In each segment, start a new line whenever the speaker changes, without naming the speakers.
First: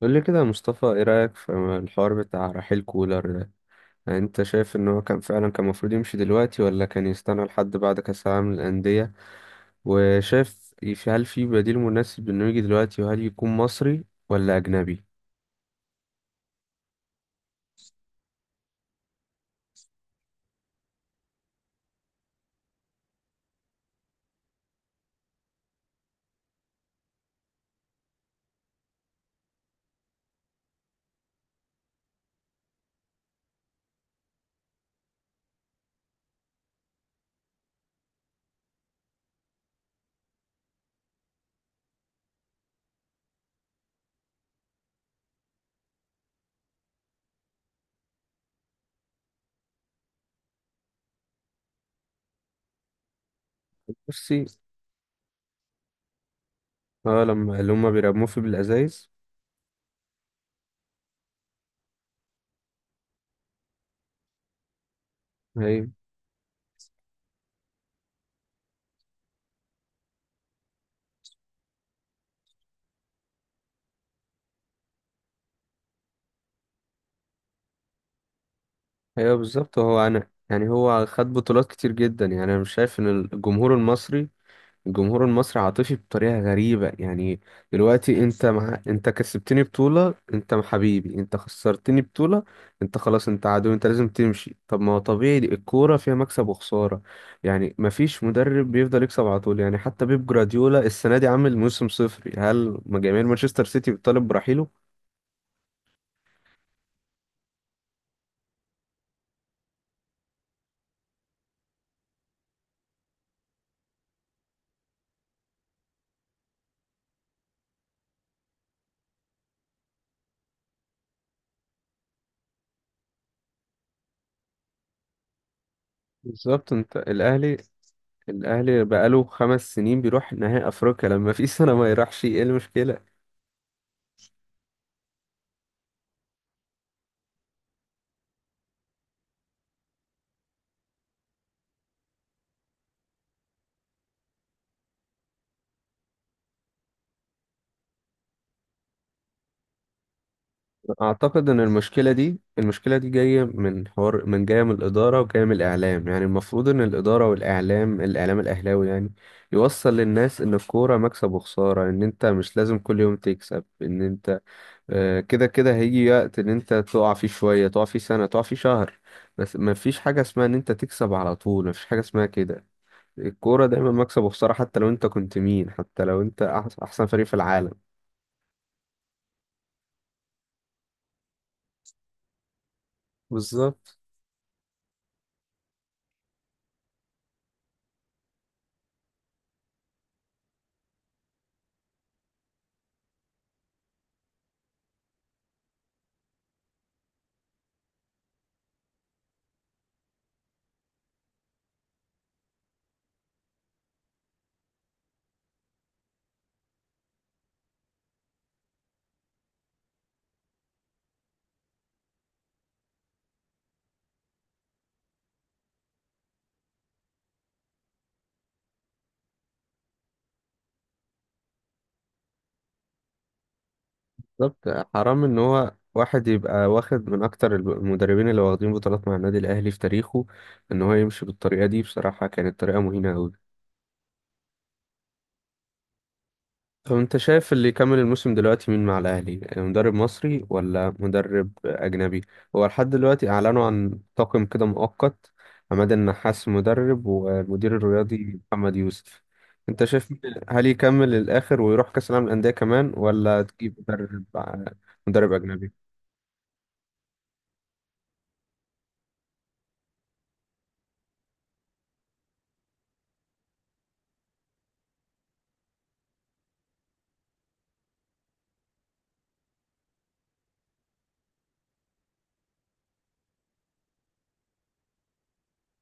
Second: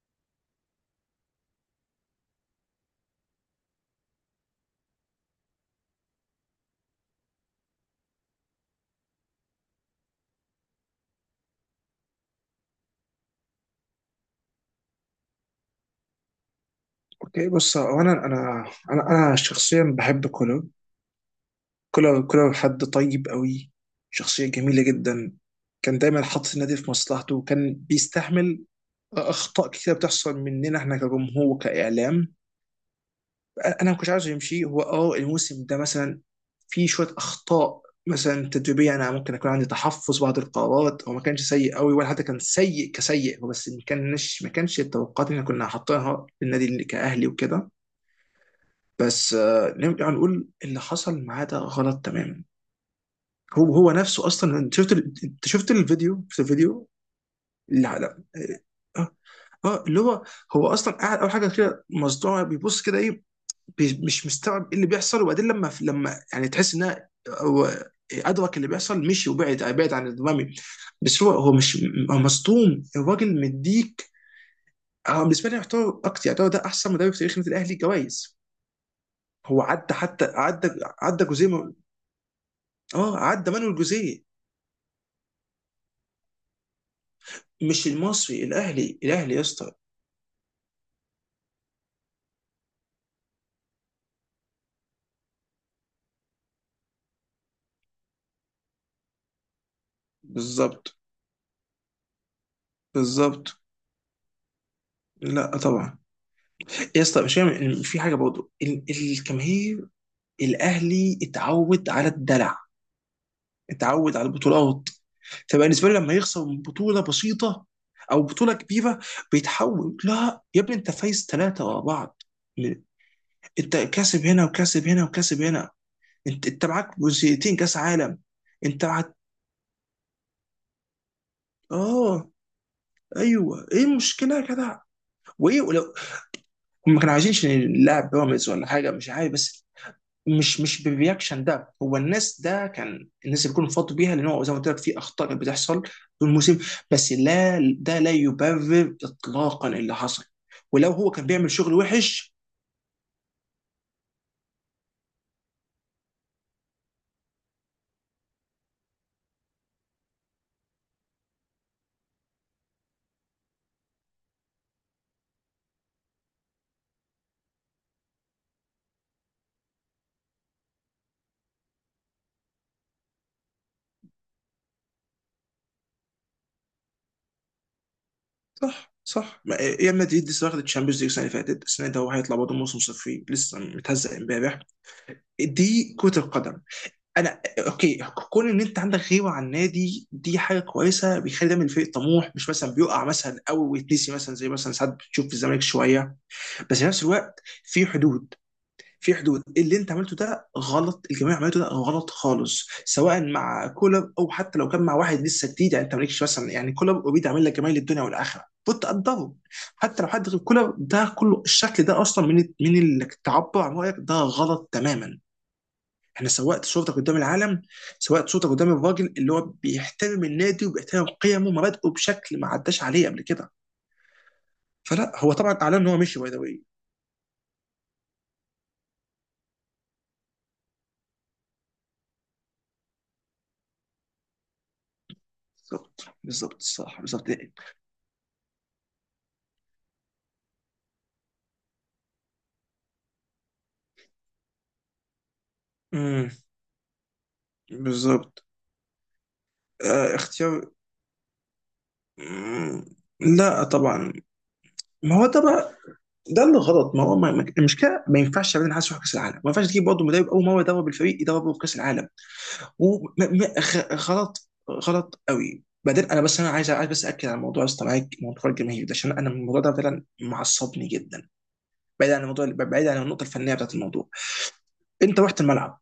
قول لي كده يا مصطفى، ايه رأيك في الحوار بتاع رحيل كولر ده؟ يعني انت شايف ان هو كان فعلا كان المفروض يمشي دلوقتي ولا كان يستنى لحد بعد كأس العالم للأندية؟ وشايف هل في بديل مناسب انه يجي دلوقتي، وهل يكون مصري ولا أجنبي؟
اوكي، بص. هو انا شخصيا بحب كولر حد طيب قوي، شخصيه جميله جدا. كان دايما حاطط النادي في مصلحته، وكان بيستحمل اخطاء كتير بتحصل مننا، احنا كجمهور كاعلام. انا ما كنتش عاوز يمشي هو الموسم ده مثلا. في شويه اخطاء مثلا تدريبيه، انا ممكن اكون عندي تحفظ بعض القرارات، هو ما كانش سيء قوي، ولا حتى كان سيء كسيء، هو بس ما كانش التوقعات اللي احنا كنا حاطينها للنادي، اللي كاهلي وكده. بس نرجع نقول اللي حصل معاه ده غلط تماما. هو نفسه
بصي،
اصلا، انت شفت انت شفت الفيديو
اه، لما اللي هما
لا لا.
بيرموه في بالأزايز.
اه. اللي هو، هو اصلا قاعد، اول حاجه كده مصدوع، بيبص كده ايه؟ مش مستوعب ايه اللي بيحصل، وبعدين لما
ايوه،
لما يعني تحس انها هو ادرك اللي بيحصل، مشي، وبعد عن الامامي. بس هو مش، هو مصدوم الراجل مديك. بالنسبه لي، يعتبر اكتر يعتبر ده احسن مدرب في تاريخ النادي الاهلي جوائز.
ايوه،
هو
بالظبط.
عدى،
هو
حتى
انا يعني
عدى
هو
عدى
خد بطولات
جوزيه.
كتير جدا، يعني انا مش شايف ان
اه عدى مانويل جوزيه.
الجمهور المصري عاطفي بطريقة غريبة. يعني
مش
دلوقتي
المصري،
انت
الاهلي،
انت
يا
كسبتني
اسطى!
بطولة انت حبيبي، انت خسرتني بطولة انت خلاص انت عدو انت لازم تمشي. طب ما هو طبيعي الكورة فيها مكسب وخسارة، يعني مفيش مدرب بيفضل يكسب على طول. يعني حتى بيب جراديولا
بالظبط،
السنة دي عامل موسم صفري، هل جماهير
بالظبط.
مانشستر سيتي بتطالب برحيله؟
لا طبعا. يا اسطى، مش فاهم في حاجه برضه. الجماهير الاهلي اتعود على الدلع، اتعود على البطولات. فبالنسبه له لما يخسر من بطوله بسيطه او بطوله كبيره، بيتحول: لا يا ابني، انت فايز 3 ورا بعض، انت كاسب هنا وكاسب هنا وكاسب هنا. انت
بالظبط.
معاك
انت الاهلي
جزئيتين كاس عالم.
الاهلي
انت هت...
بقاله 5 سنين بيروح نهائي افريقيا، لما في سنة ما يروحش
اه
ايه المشكلة؟
ايوه، ايه المشكله يا جدع؟ وايه ولو، ما كانوا عايزينش نلعب بيراميدز ولا حاجه، مش عارف بس. مش بالرياكشن ده. هو الناس ده، كان الناس اللي بيكونوا فاضوا بيها، لان هو زي ما قلت لك في اخطاء كانت بتحصل طول الموسم، بس لا، ده لا يبرر اطلاقا اللي حصل، ولو هو كان
اعتقد
بيعمل
ان
شغل
المشكله
وحش.
دي المشكله دي جايه من الاداره وجايه من الاعلام، يعني المفروض ان الاداره والاعلام، الاهلاوي يعني يوصل للناس ان الكوره مكسب وخساره، ان انت مش لازم كل يوم تكسب، ان انت كده كده هيجي وقت ان انت تقع فيه شويه، تقع فيه سنه، تقع فيه شهر. بس ما فيش حاجه اسمها ان انت تكسب على طول، ما فيش حاجه اسمها كده. الكوره دايما مكسب وخساره، حتى لو انت كنت مين، حتى لو انت احسن فريق في العالم.
صح، صح. ريال مدريد لسه واخد الشامبيونز ليج السنه اللي فاتت، السنه ده هو هيطلع برضه موسم صفري، لسه
بالظبط،
متهزق امبارح. دي كره القدم. انا اوكي. كون ان انت عندك غيبه عن النادي دي حاجه كويسه، بيخلي دايما الفريق طموح، مش مثلا بيقع مثلا او ويتنسي مثلا، زي مثلا ساعات بتشوف في الزمالك شويه. بس في نفس الوقت في حدود، في حدود. اللي انت عملته ده غلط، الجميع عملته ده غلط خالص، سواء مع كولر او حتى لو كان مع واحد لسه جديد. يعني انت مالكش مثلا، يعني كولر اوريدي عامل لك جمايل الدنيا والاخره، كنت تقدره. حتى لو حد غير كولر، ده كله الشكل ده اصلا من انك تعبر عن رايك ده غلط تماما. انا سوقت صورتك قدام العالم، سوقت صورتك قدام الراجل اللي هو بيحترم النادي وبيحترم قيمه ومبادئه بشكل ما عداش عليه قبل كده.
بالظبط.
فلا،
حرام
هو
ان
طبعا
هو
اعلن ان هو مشي
واحد
باي ذا واي.
يبقى واخد من اكتر المدربين اللي واخدين بطولات مع النادي الاهلي في تاريخه، ان هو يمشي بالطريقه دي. بصراحه كانت طريقه مهينه قوي.
بالظبط، بالظبط،
طب
الصح،
انت
بالظبط.
شايف اللي يكمل الموسم دلوقتي مين مع الاهلي، مدرب مصري ولا مدرب اجنبي؟ هو لحد دلوقتي اعلنوا عن طاقم كده مؤقت: عماد
امم.
النحاس مدرب، والمدير الرياضي
بالظبط.
محمد يوسف. انت شايف
آه،
هل
اختيار.
يكمل للاخر ويروح كاس العالم للانديه
مم.
كمان، ولا
لا
تجيب
طبعا.
مدرب؟
ما هو
مدرب
ده
اجنبي.
بقى، ده اللي غلط. ما هو المشكله، ما ينفعش ابدا حد يروح كاس العالم، ما ينفعش تجيب برضه مدرب اول مره يدرب الفريق، يدربه في كاس العالم. وغلط، غلط قوي. بعدين انا بس، انا عايز، بس اكد على موضوع استمعك، موضوع الجماهير ده، عشان انا الموضوع ده فعلا معصبني جدا، بعيد عن الموضوع، بعيد عن النقطه الفنيه بتاعت الموضوع. انت رحت الملعب،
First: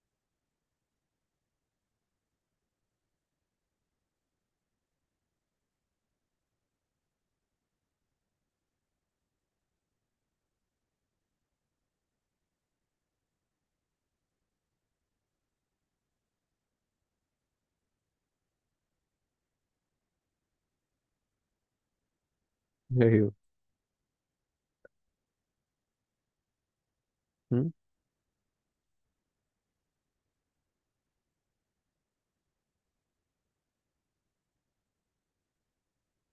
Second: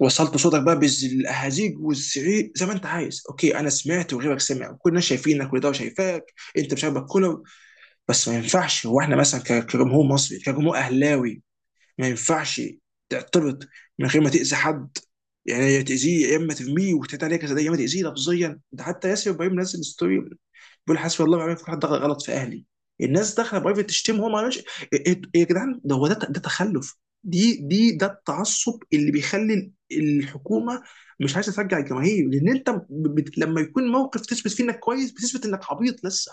وصلت صوتك بقى بالاهازيج والزعيق زي ما انت عايز، اوكي، انا سمعت وغيرك سمع وكلنا شايفينك، كل ده شايفاك. انت مش عاجبك كولر، بس ما ينفعش. هو احنا مثلا كجمهور مصري، كجمهور اهلاوي، ما ينفعش تعترض من غير ما تأذي حد. يعني يا تأذيه يا اما ترميه وتتعدى عليه كذا، يا اما تأذيه لفظيا. ده حتى ياسر ابراهيم نزل ستوري بيقول حسبي الله ونعم الوكيل، حد دخل غلط في اهلي.
ايوه
الناس داخله برايفت تشتم. هو ما عملش إيه- إيه يا جدعان! ده هو ده تخلف. دي دي ده التعصب اللي بيخلي الحكومه مش عايزه ترجع الجماهير، لان انت لما يكون موقف تثبت فيه انك كويس، بتثبت انك عبيط لسه.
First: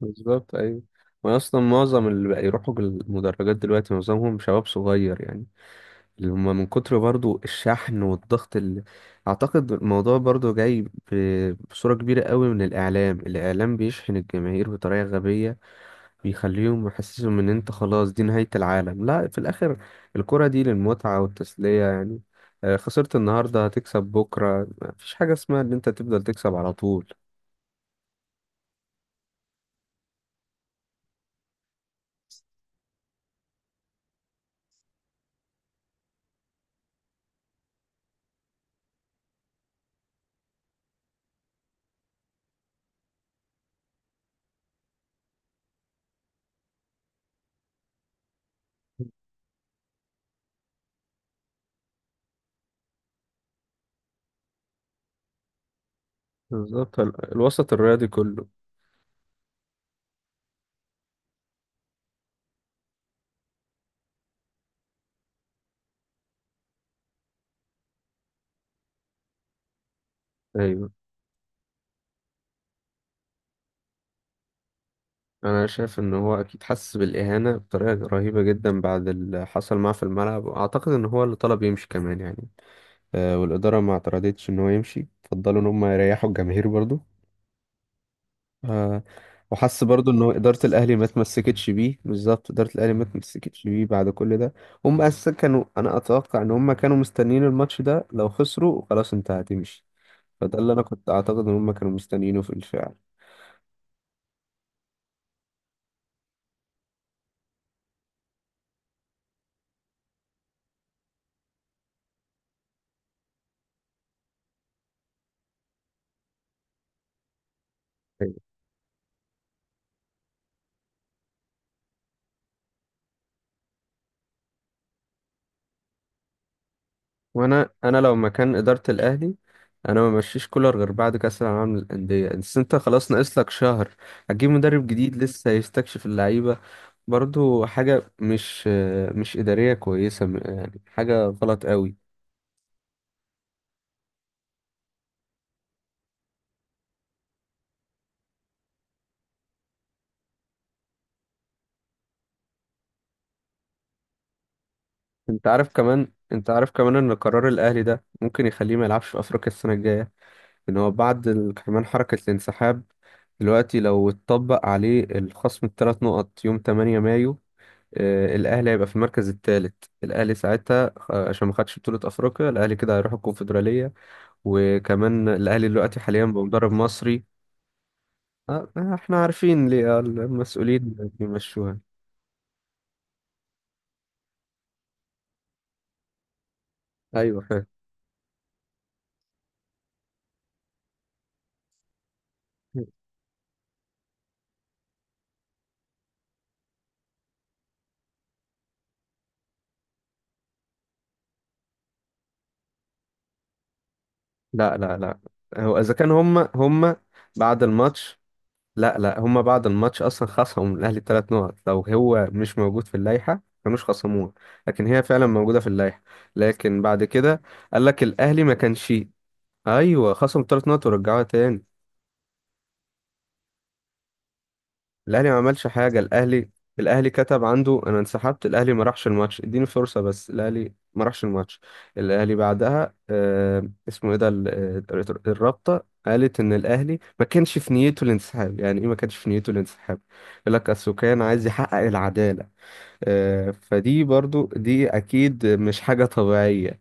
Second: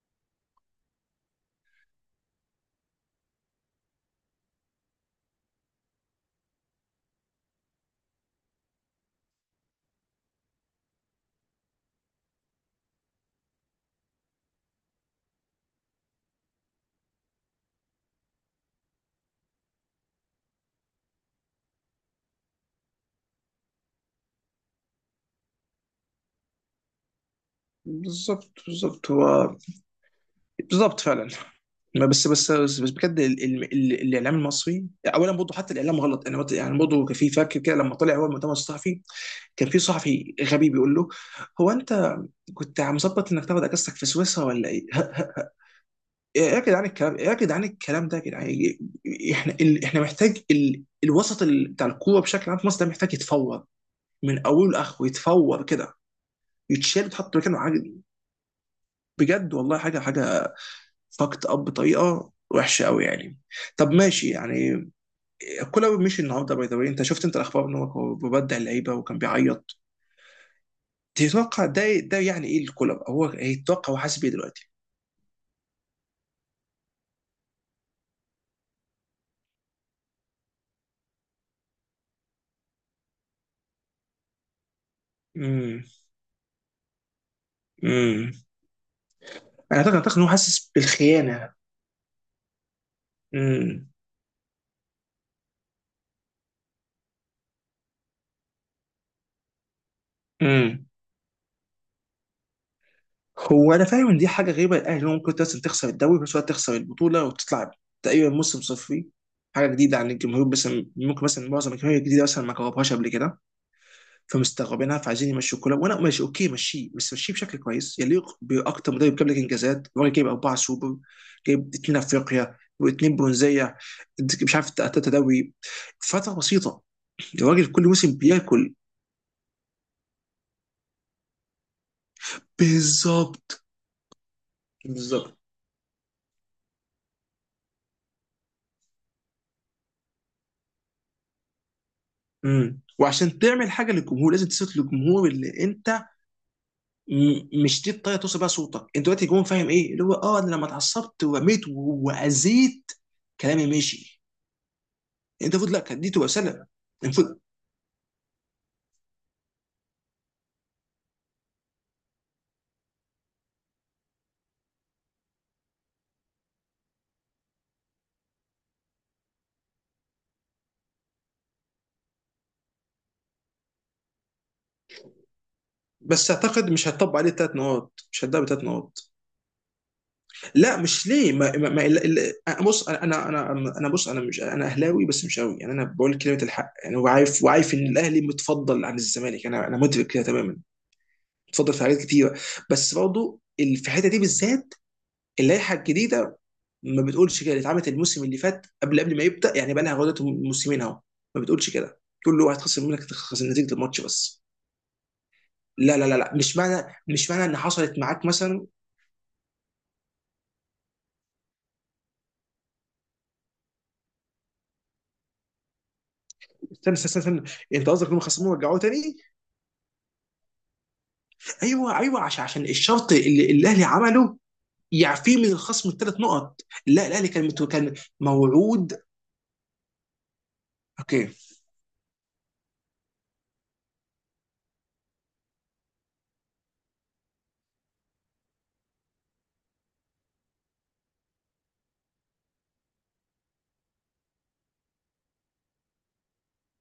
بالظبط. ايوه، واصلا معظم اللي بقى يروحوا المدرجات دلوقتي معظمهم شباب صغير، يعني اللي هم من كتر برضو الشحن والضغط اللي... اعتقد الموضوع برضو جاي بصورة كبيرة قوي من الاعلام. الاعلام بيشحن الجماهير بطريقة غبية، بيخليهم يحسسهم ان انت خلاص دي نهاية العالم. لا، في الاخر الكرة دي للمتعة والتسلية، يعني خسرت النهاردة هتكسب بكرة. مفيش حاجة اسمها ان انت تفضل تكسب على طول.
بالظبط، بالظبط، هو. بالظبط فعلا. ما بس بجد، الاعلام المصري، اولا برضه، حتى الاعلام غلط. انا يعني برضه، كان في، فاكر كده لما طلع هو المؤتمر الصحفي كان في صحفي غبي بيقول له: هو انت كنت مظبط انك تاخد اجازتك في سويسرا، ولا ايه؟ ايه يا جدعان الكلام، ايه يا جدعان الكلام ده يا جدعان! احنا محتاج الوسط بتاع الكوره بشكل عام في مصر، ده محتاج يتفور من اوله لاخره، يتفور كده،
بالظبط
يتشال ويتحط مكانه
الوسط
حاجه.
الرياضي كله.
بجد، والله، حاجه، حاجه. فاكت اب بطريقه وحشه قوي يعني. طب ماشي يعني، كولر مشي النهارده باي ذا واي. انت شفت، انت الاخبار ان هو ببدع اللعيبه وكان بيعيط؟
ايوه،
تتوقع ده، يعني ايه الكولر؟ هو يتوقع، هو حاسس بيه دلوقتي؟
انا شايف ان هو اكيد حس بالاهانه بطريقه رهيبه جدا بعد اللي حصل معاه في الملعب، واعتقد ان هو اللي طلب يمشي كمان يعني. آه، والاداره ما اعترضتش ان هو يمشي، فضلوا ان
امم.
هم يريحوا الجماهير برضو.
امم.
آه،
انا
وحس برضو
اعتقد
ان
ان هو
هو اداره
حاسس
الاهلي ما
بالخيانه.
تمسكتش بيه. بالظبط، اداره الاهلي ما تمسكتش بيه
امم.
بعد كل ده. هم اساسا كانوا، انا اتوقع ان هم كانوا مستنيين الماتش ده، لو خسروا خلاص انت هتمشي. فده اللي انا
امم.
كنت اعتقد ان هم كانوا مستنيينه في الفعل.
هو انا فاهم ان دي حاجه غريبه الاهلي، هو ممكن اصلا تخسر الدوري وفي نفس الوقت تخسر البطوله، وتطلع تقريبا موسم صفري، حاجه جديده عن الجمهور. بس ممكن مثلا معظم الجماهير الجديده مثلا ما جربهاش قبل كده، فمستغربينها، فعايزين يمشوا كولر. وانا ماشي، اوكي، مشيه، بس مشيه بشكل كويس يليق باكتر مدرب جاب لك انجازات. الراجل جايب 4 سوبر، جايب 2 افريقيا و2 برونزيه، مش عارف، 3 دوري فتره بسيطه. الراجل
وانا
كل
انا لو
موسم
مكان
بياكل.
اداره الاهلي انا ما مشيش كولر غير بعد كاس العالم للانديه، بس انت خلاص ناقص لك
بالظبط،
شهر. هتجيب مدرب جديد
بالظبط.
لسه هيستكشف اللعيبه، برضو حاجه مش اداريه كويسه، يعني حاجه غلط قوي.
امم. وعشان تعمل حاجه للجمهور لازم تثبت للجمهور اللي انت. مش دي الطريقه توصل بيها صوتك. انت دلوقتي الجمهور فاهم ايه اللي هو انا لما اتعصبت ورميت واذيت، كلامي ماشي.
انت
انت
عارف
المفروض، لا، كانت دي
كمان،
تبقى
انت
رساله.
عارف كمان ان قرار الاهلي ده ممكن يخليه ما يلعبش في افريقيا السنه الجايه، ان هو بعد كمان حركه الانسحاب، دلوقتي لو اتطبق عليه الخصم ال3 نقط يوم 8 مايو، آه، الاهلي هيبقى في المركز الثالث. الاهلي ساعتها، آه، عشان ما خدش بطوله افريقيا، الاهلي كده هيروح الكونفدراليه. وكمان الاهلي دلوقتي حاليا
بس اعتقد
بمدرب
مش هتطبق
مصري.
عليه 3 نقاط، مش هتدب ثلاث
آه، آه،
نقاط
احنا عارفين ليه، آه،
لا،
المسؤولين
مش ليه. ما ما
بيمشوها.
ما بص، انا انا، بص، انا، مش انا اهلاوي بس مش قوي يعني، انا بقول كلمه الحق يعني،
ايوه
وعارف،
فاهم.
ان الاهلي متفضل عن الزمالك. انا مدرك كده تماما. متفضل في حاجات كتيره، بس برضه في الحته دي بالذات، اللائحه الجديده ما بتقولش كده، اللي اتعملت الموسم اللي فات قبل ما يبدا يعني، بقى لها غلطه موسمين اهو. ما بتقولش كده، تقول له هتخسر منك، تخسر نتيجه الماتش بس.
لا لا لا، هو اذا
لا، لا،
كان
لا، لا،
هم هم
مش معنى ان
بعد
حصلت
الماتش...
معاك مثلا.
لا لا، هم بعد الماتش اصلا خصموا الاهلي 3 نقط. لو هو مش موجود في اللائحه كانوش خصموه، لكن هي فعلا موجوده في اللائحه. لكن
استنى،
بعد
استنى،
كده
استنى.
قال
انت
لك
قصدك انهم
الاهلي
خصموه
ما
ورجعوه
كانش...
تاني؟
ايوه، خصم 3 نقط ورجعوها تاني.
ايوه، ايوه، عشان الشرط اللي الاهلي عمله
الاهلي ما
يعفيه من
عملش
الخصم
حاجه.
الثلاث
الاهلي،
نقط لا،
الاهلي
الاهلي
كتب
كان
عنده
كان
انا انسحبت، الاهلي ما
موعود.
راحش الماتش، اديني فرصه، بس الاهلي ما راحش
اوكي.
الماتش. الاهلي بعدها آه، اسمه ايه ده الرابطه قالت ان الاهلي ما كانش في نيته الانسحاب. يعني ايه ما كانش في نيته الانسحاب؟ يقول لك اصل كان عايز يحقق العداله. آه، فدي برضو دي اكيد مش حاجة طبيعية.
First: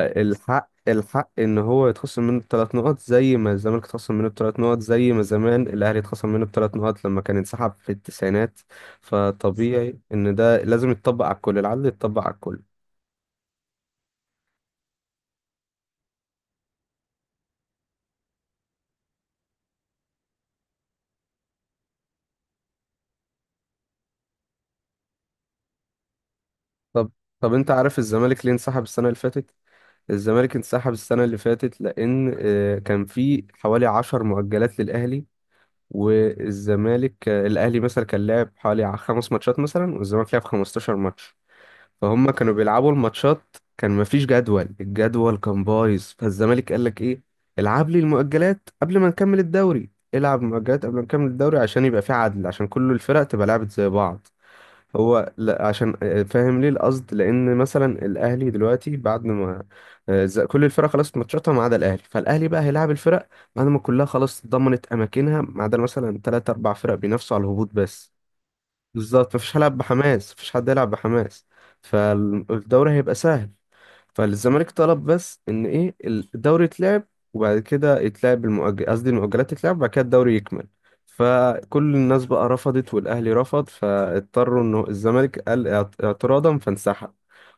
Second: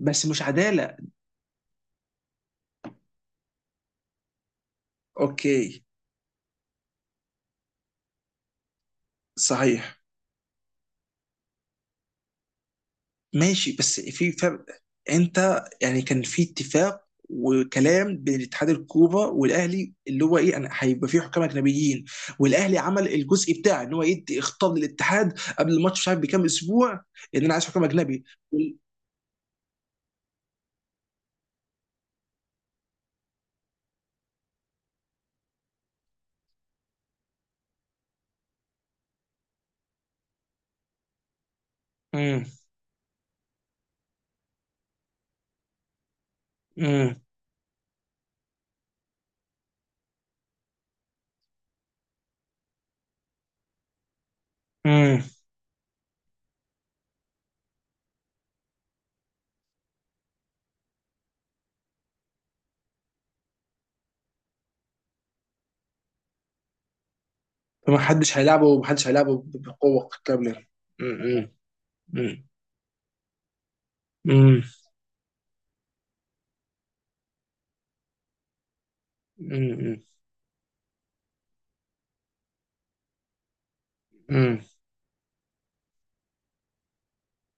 بس مش عداله.
الحق ان هو يتخصم منه ال3 نقط زي ما الزمالك اتخصم منه ال3 نقط، زي ما زمان
اوكي.
الاهلي اتخصم منه ال3 نقط لما كان انسحب في التسعينات. فطبيعي
صحيح.
ان ده لازم يتطبق على الكل، العدل يتطبق على الكل.
ماشي، بس في فرق. انت يعني كان في اتفاق وكلام بين اتحاد الكوره والاهلي، اللي هو ايه، انا هيبقى في حكام اجنبيين، والاهلي عمل الجزء بتاعه، ان هو يدي اختار للاتحاد قبل الماتش، مش عارف بكام اسبوع،
طب
ان انا
طب
عايز
انت
حكام
عارف
اجنبي.
الزمالك ليه
وال-
انسحب السنة اللي فاتت؟ الزمالك انسحب السنة اللي فاتت لأن، آه، كان في حوالي 10 مؤجلات للأهلي. والزمالك، آه، الاهلي مثلا كان لعب حوالي 5 ماتشات مثلا، والزمالك لعب 15 ماتش. فهم
مم.
كانوا بيلعبوا الماتشات، كان مفيش جدول، الجدول كان بايظ. فالزمالك قال لك
امم.
ايه: العب لي المؤجلات قبل ما نكمل الدوري، العب مؤجلات قبل ما نكمل الدوري عشان يبقى في عدل، عشان كل الفرق تبقى لعبت زي بعض.
امم.
هو لا، عشان، آه، فاهم ليه القصد، لان مثلا الاهلي دلوقتي بعد ما، آه، كل الفرق خلاص ماتشاتها ما عدا الاهلي. فالاهلي بقى هيلاعب الفرق بعد ما كلها خلاص ضمنت اماكنها ما عدا مثلا 3 4 فرق بينافسوا على الهبوط
فما
بس.
حدش هيلعبه، ما حدش
بالظبط،
هيلعبه
مفيش هيلعب
بقوه
بحماس، مفيش
كامله.
حد يلعب بحماس.
امم. امم.
فالدوري هيبقى سهل.
امم.
فالزمالك طلب بس ان ايه الدوري يتلعب، وبعد كده يتلعب المؤجل، قصدي المؤجلات تتلعب، وبعد كده
امم.
الدوري يكمل. فكل الناس بقى رفضت، والاهلي رفض،
امم.
فاضطروا انه الزمالك قال اعتراضا فانسحب،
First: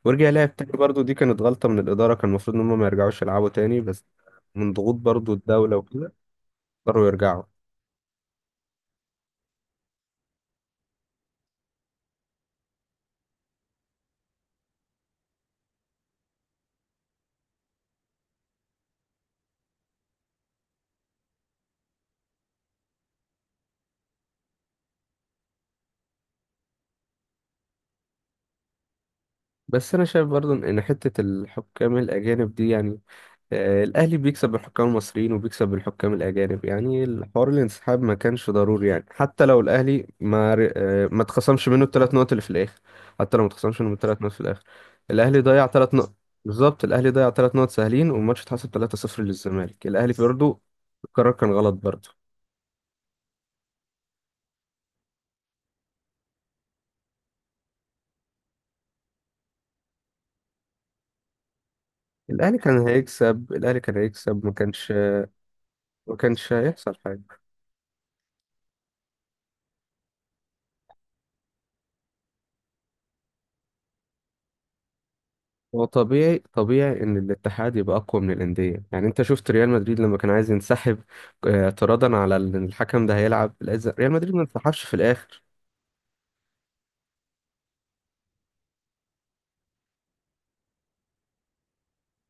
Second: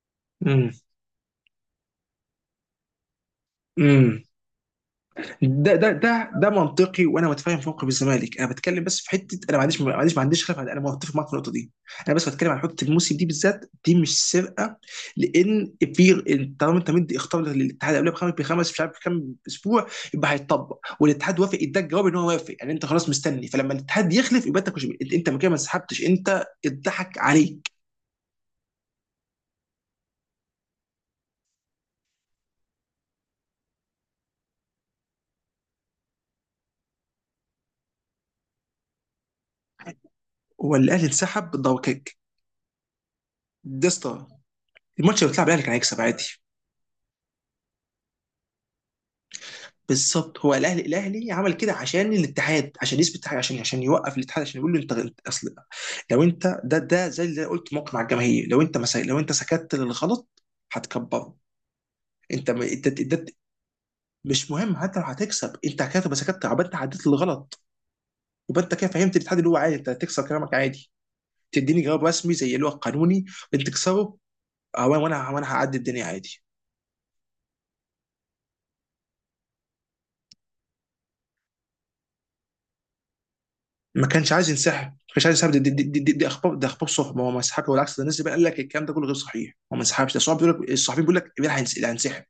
ورجع لعب
امم.
تاني. برضه دي كانت غلطة من الإدارة، كان المفروض إن هم ما يرجعوش يلعبوا تاني، بس
امم.
من ضغوط برضه الدولة وكده
ده منطقي،
اضطروا
وانا
يرجعوا.
متفاهم في موقف الزمالك، انا بتكلم بس في حته. انا ما عنديش، خلاف، انا متفق معاك في النقطه دي. انا بس بتكلم عن حته الموسم دي بالذات، دي مش سرقه، لان في، طالما انت مدي اختار للاتحاد قبلها بخمس، مش عارف كام اسبوع، يبقى هيتطبق، والاتحاد وافق، اداك جواب ان هو وافق. يعني انت خلاص مستني، فلما الاتحاد يخلف يبقى انت، مش انت أنت من كده ما انسحبتش، انت اتضحك عليك.
بس أنا شايف برضه إن حتة الحكام الأجانب دي يعني، آه، الأهلي بيكسب الحكام المصريين وبيكسب الحكام الأجانب، يعني الحوار الانسحاب ما كانش ضروري. يعني حتى لو الأهلي ما ر-
هو الاهلي
آه، ما
انسحب
اتخصمش منه الثلاث
ضوكك؟
نقط اللي في الآخر، حتى لو ما اتخصمش
ده
منه الثلاث
اسطى!
نقط في الآخر،
الماتش اللي
الأهلي
بيتلعب الاهلي
ضيع
كان
ثلاث
هيكسب
نقط
عادي.
بالظبط، الأهلي ضيع ثلاث نقط سهلين، والماتش اتحسب 3-0 للزمالك. الأهلي
بالظبط، هو
برضه،
الاهلي
القرار كان
عمل كده
غلط
عشان
برضه.
الاتحاد، عشان يثبت حاجه، عشان يوقف الاتحاد، عشان يقول له انت، اصل لو انت، ده زي اللي قلت موقف مع الجماهير. لو انت، لو انت سكت للغلط هتكبره. انت
الأهلي كان
انت،
هيكسب الأهلي كان هيكسب
مش
ما
مهم
كانش
حتى لو هتكسب، انت كده
ما
تبقى سكت،
كانش
يبقى انت
هيحصل
عديت
حاجة.
للغلط، يبقى انت كده فهمت الاتحاد اللي هو عادي انت هتكسر كلامك عادي، تديني جواب رسمي زي اللي هو القانوني انت تكسره. وانا وانا وأنا هعدي
هو
الدنيا
طبيعي
عادي.
طبيعي ان الاتحاد يبقى اقوى من الانديه. يعني انت شفت ريال مدريد لما كان عايز ينسحب، آه، اعتراضا على ان الحكم ده هيلعب
ما
ريال
كانش
مدريد ما
عايز
انسحبش
ينسحب،
في الاخر.
دي اخبار، ده اخبار صحبه، هو ما انسحبش، والعكس. ده الناس اللي بقى قال لك الكلام ده كله غير صحيح، هو ما انسحبش. ده الصحابي بيقول لك، الصحفيين بيقول لك امبارح هينسحب.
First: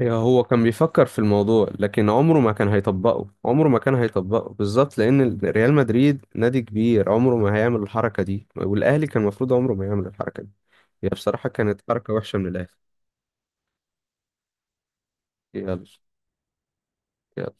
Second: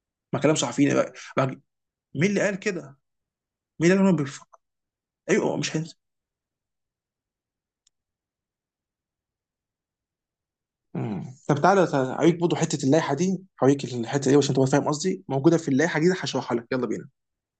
ما
هو
كلام
كان
صحفيين
بيفكر
بقى.
في
بقى-
الموضوع، لكن
مين
عمره
اللي
ما
قال
كان
كده؟
هيطبقه، عمره ما
مين
كان
اللي قال انه
هيطبقه
بيفكر؟
بالظبط، لان
ايوه هو
ريال
مش هينسحب.
مدريد نادي كبير عمره ما هيعمل الحركه دي. والاهلي كان المفروض عمره ما يعمل الحركه دي. هي
مم.
بصراحه
طب
كانت
تعالى، تعالى،
حركه
هوريك
وحشه من
برضه
الاخر.
حته اللائحه دي، هوريك الحته دي عشان تبقى فاهم قصدي موجوده في
يلا،
اللائحه دي، هشرحها لك، يلا بينا.
يلا.